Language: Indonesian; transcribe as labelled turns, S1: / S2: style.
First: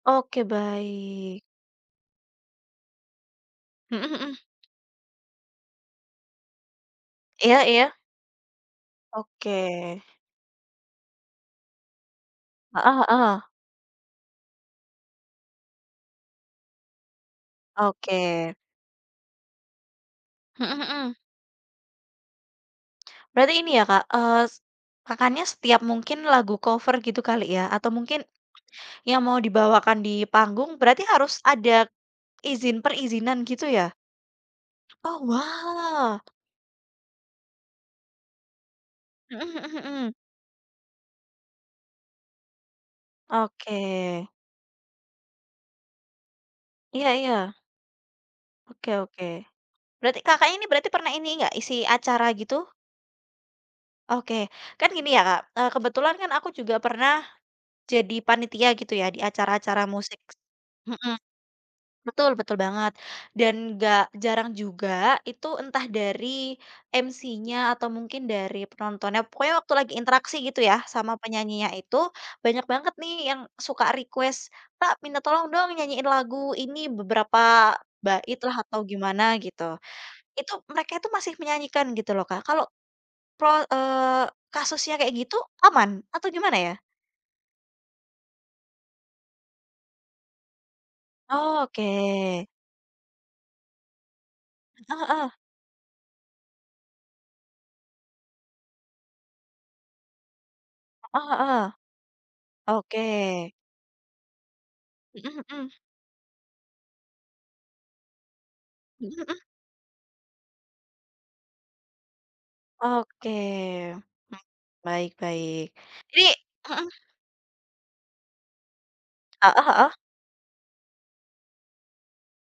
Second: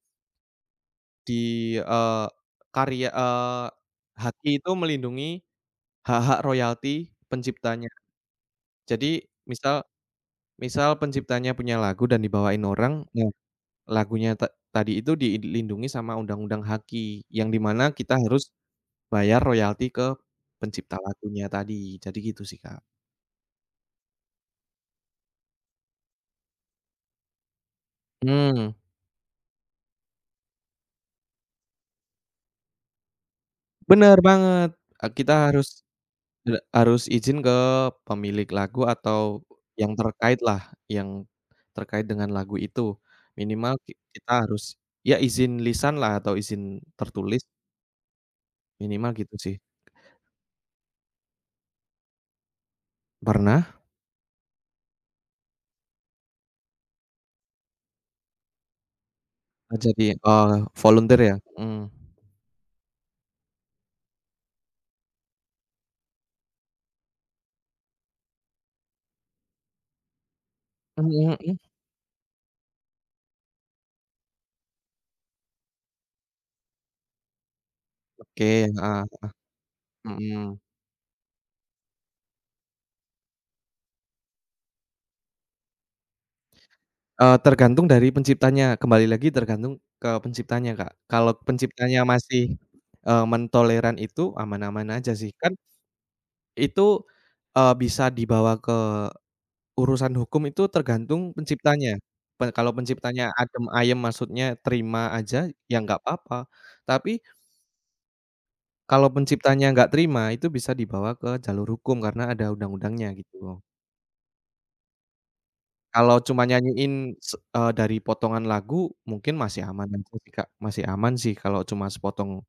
S1: Oke,
S2: Di,
S1: baik.
S2: eee, karya eee,
S1: Mhm mhm.
S2: HKI tuh melindungi, hak-hak royalti
S1: Iya
S2: penciptanya.
S1: iya.
S2: Jadi
S1: Oke.
S2: misal, misal penciptanya punya lagu dan dibawain
S1: Heeh
S2: orang, ya
S1: heeh.
S2: lagunya ta tadi itu dilindungi sama undang-undang HKI. Yang di mana kita harus,
S1: Oke.
S2: bayar royalti ke
S1: Mhm
S2: pencipta
S1: mhm.
S2: lagunya tadi, jadi gitu sih Kak.
S1: Berarti ini ya Kak, eee, s Kakaknya setiap mungkin lagu cover gitu kali ya, atau mungkin,
S2: Mmm.
S1: yang mau dibawakan di panggung, berarti harus ada izin, perizinan gitu ya?
S2: Bener banget, e
S1: Oh,
S2: kita harus,
S1: wah.
S2: e harus izin ke pemilik lagu
S1: Mhm
S2: atau
S1: mhm
S2: yang
S1: mhm.
S2: terkaitlah, yang, terkait dengan lagu itu. Minimal ki
S1: Oke.
S2: kita harus, ya izin lisanlah atau izin
S1: Iya iya.
S2: tertulis.
S1: Oke
S2: Minimal
S1: oke,
S2: gitu sih.
S1: berarti Kakak ini, berarti pernah ini gak, isi acara gitu?
S2: Pernah.
S1: Oke, kan gini ya Kak, eee, kebetulan kan aku juga pernah, jadi panitia, gitu ya, di
S2: A
S1: acara-acara
S2: jadi,
S1: musik
S2: oh,
S1: mhm,
S2: volunteer ya? Mhm.
S1: betul betul banget. Dan gak jarang juga, itu entah dari MC-nya atau mungkin dari penontonnya, pokoknya waktu lagi interaksi gitu ya, sama
S2: Mhm.
S1: penyanyinya itu. Banyak banget nih yang suka request, "Pak, minta tolong dong nyanyiin lagu ini, beberapa
S2: Oke,
S1: baitlah
S2: heeh
S1: atau
S2: heeh.
S1: gimana gitu."
S2: Mhm.
S1: Itu, mereka itu masih menyanyikan gitu loh Kak, kalau, pe eee, kasusnya kayak gitu, aman? Atau gimana ya?
S2: Eee, tergantung dari penciptanya, kembali lagi tergantung ke penciptanya Kak. Kalau
S1: Oh,
S2: penciptanya
S1: oke.
S2: masih, eee, mentoleran itu, aman-aman
S1: Heeh
S2: aja sih.
S1: heeh.
S2: Kan itu, eee bisa dibawa ke, urusan hukum itu tergantung
S1: Heeh heeh.
S2: penciptanya. Pe kalau
S1: Oke.
S2: penciptanya adem ayem, maksudnya terima
S1: Mhm
S2: aja,
S1: mhm.
S2: ya nggak apa-apa. Tapi kalau
S1: Mhm mhm.
S2: penciptanya gak terima, itu bisa dibawa ke jalur hukum, karena ada undang-undangnya,
S1: Oke,
S2: gitu.
S1: mmm, baik baik.
S2: Kalau
S1: Ini
S2: cuma
S1: mhm.
S2: nyanyiin se eee, dari potongan lagu, mungkin
S1: Heeh
S2: masih aman
S1: heeh.
S2: aja sih Kak, masih aman sih kalau cuma sepotong.